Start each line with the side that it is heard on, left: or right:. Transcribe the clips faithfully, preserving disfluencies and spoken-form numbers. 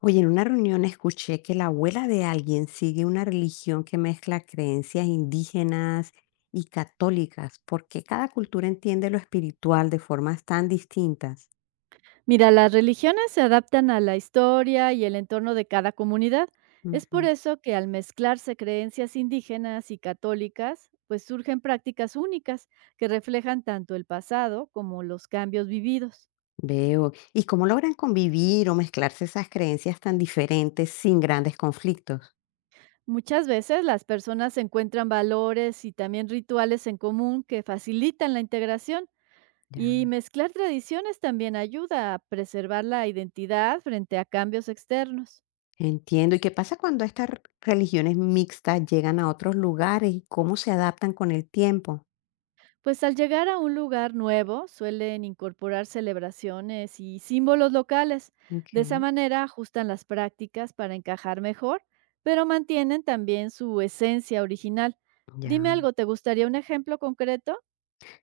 left: Oye, en una reunión escuché que la abuela de alguien sigue una religión que mezcla creencias indígenas y católicas. ¿Por qué cada cultura entiende lo espiritual de formas tan distintas?
right: Mira, las religiones se adaptan a la historia y el entorno de cada comunidad. Es por
left: Ujú.
right: eso que al mezclarse creencias indígenas y católicas, pues surgen prácticas únicas que reflejan tanto el pasado como los cambios vividos.
left: Veo. ¿Y cómo logran convivir o mezclarse esas creencias tan diferentes sin grandes conflictos?
right: Muchas veces las personas encuentran valores y también rituales en común que facilitan la integración y
left: Ya.
right: mezclar tradiciones también ayuda a preservar la identidad frente a cambios externos.
left: Entiendo. ¿Y qué pasa cuando estas r- religiones mixtas llegan a otros lugares y cómo se adaptan con el tiempo?
right: Pues al llegar a un lugar nuevo suelen incorporar celebraciones y símbolos locales.
left: Ok.
right: De esa manera ajustan las prácticas para encajar mejor, pero mantienen también su esencia original. Dime
left: Ya.
right: algo, ¿te gustaría un ejemplo concreto?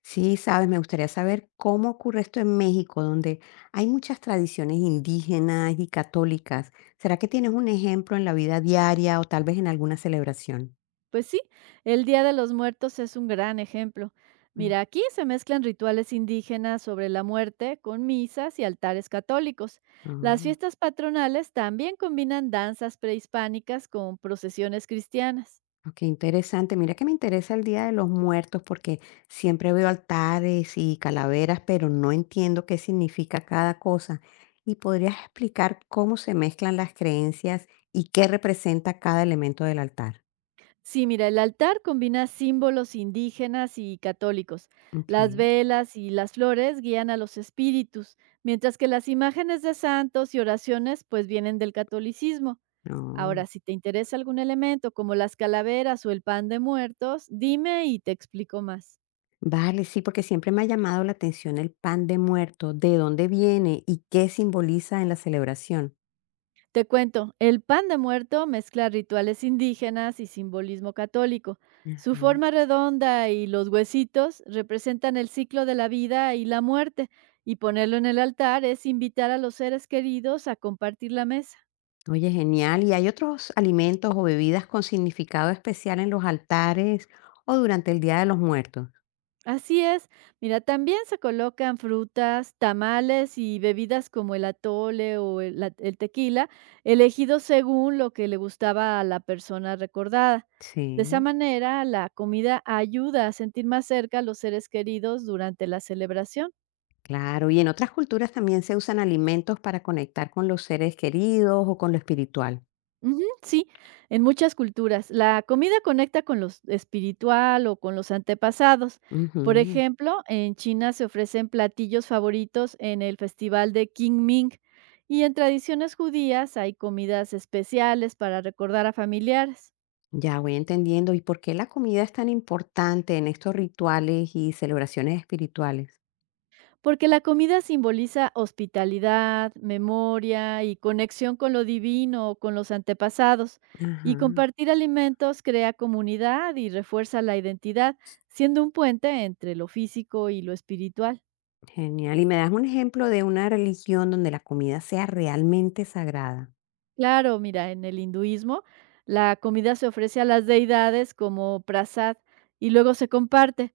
left: Sí, sabes, me gustaría saber cómo ocurre esto en México, donde hay muchas tradiciones indígenas y católicas. ¿Será que tienes un ejemplo en la vida diaria o tal vez en alguna celebración?
right: Pues sí, el Día de los Muertos es un gran ejemplo.
left: Mm,
right: Mira, aquí se mezclan rituales indígenas sobre la muerte con misas y altares católicos. Las
left: ah,
right: fiestas patronales también combinan danzas prehispánicas con procesiones cristianas.
left: ok, interesante. Mira que me interesa el Día de los Muertos porque siempre veo altares y calaveras, pero no entiendo qué significa cada cosa. ¿Y podrías explicar cómo se mezclan las creencias y qué representa cada elemento del altar?
right: Sí, mira, el altar combina símbolos indígenas y católicos.
left: Ok.
right: Las velas y las flores guían a los espíritus, mientras que las imágenes de santos y oraciones pues vienen del catolicismo.
left: No.
right: Ahora, si te interesa algún elemento como las calaveras o el pan de muertos, dime y te explico más.
left: Vale, sí, porque siempre me ha llamado la atención el pan de muerto, de dónde viene y qué simboliza en la celebración.
right: Te cuento, el pan de muerto mezcla rituales indígenas y simbolismo católico. Su
left: Ajá.
right: forma redonda y los huesitos representan el ciclo de la vida y la muerte, y ponerlo en el altar es invitar a los seres queridos a compartir la mesa.
left: Oye, genial. ¿Y hay otros alimentos o bebidas con significado especial en los altares o durante el Día de los Muertos?
right: Así es. Mira, también se colocan frutas, tamales y bebidas como el atole o el, la- el tequila, elegidos según lo que le gustaba a la persona recordada. De esa
left: Sí.
right: manera, la comida ayuda a sentir más cerca a los seres queridos durante la celebración.
left: Claro, y en otras culturas también se usan alimentos para conectar con los seres queridos o con lo espiritual.
right: Ujú, sí, en muchas culturas. La comida conecta con lo espiritual o con los antepasados. Por
left: Ujú.
right: ejemplo, en China se ofrecen platillos favoritos en el festival de Qingming y en tradiciones judías hay comidas especiales para recordar a familiares.
left: Ya voy entendiendo. ¿Y por qué la comida es tan importante en estos rituales y celebraciones espirituales?
right: Porque la comida simboliza hospitalidad, memoria y conexión con lo divino o con los antepasados. Y
left: Ajá.
right: compartir alimentos crea comunidad y refuerza la identidad, siendo un puente entre lo físico y lo espiritual.
left: Genial. ¿Y me das un ejemplo de una religión donde la comida sea realmente sagrada?
right: Claro, mira, en el hinduismo la comida se ofrece a las deidades como prasad y luego se comparte.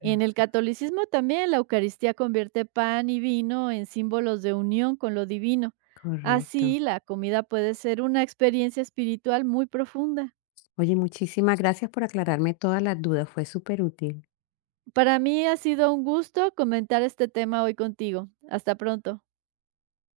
right: En el
left: Ah,
right: catolicismo también la Eucaristía convierte pan y vino en símbolos de unión con lo divino.
left: correcto.
right: Así, la comida puede ser una experiencia espiritual muy profunda.
left: Oye, muchísimas gracias por aclararme todas las dudas. Fue súper útil.
right: Para mí ha sido un gusto comentar este tema hoy contigo. Hasta pronto.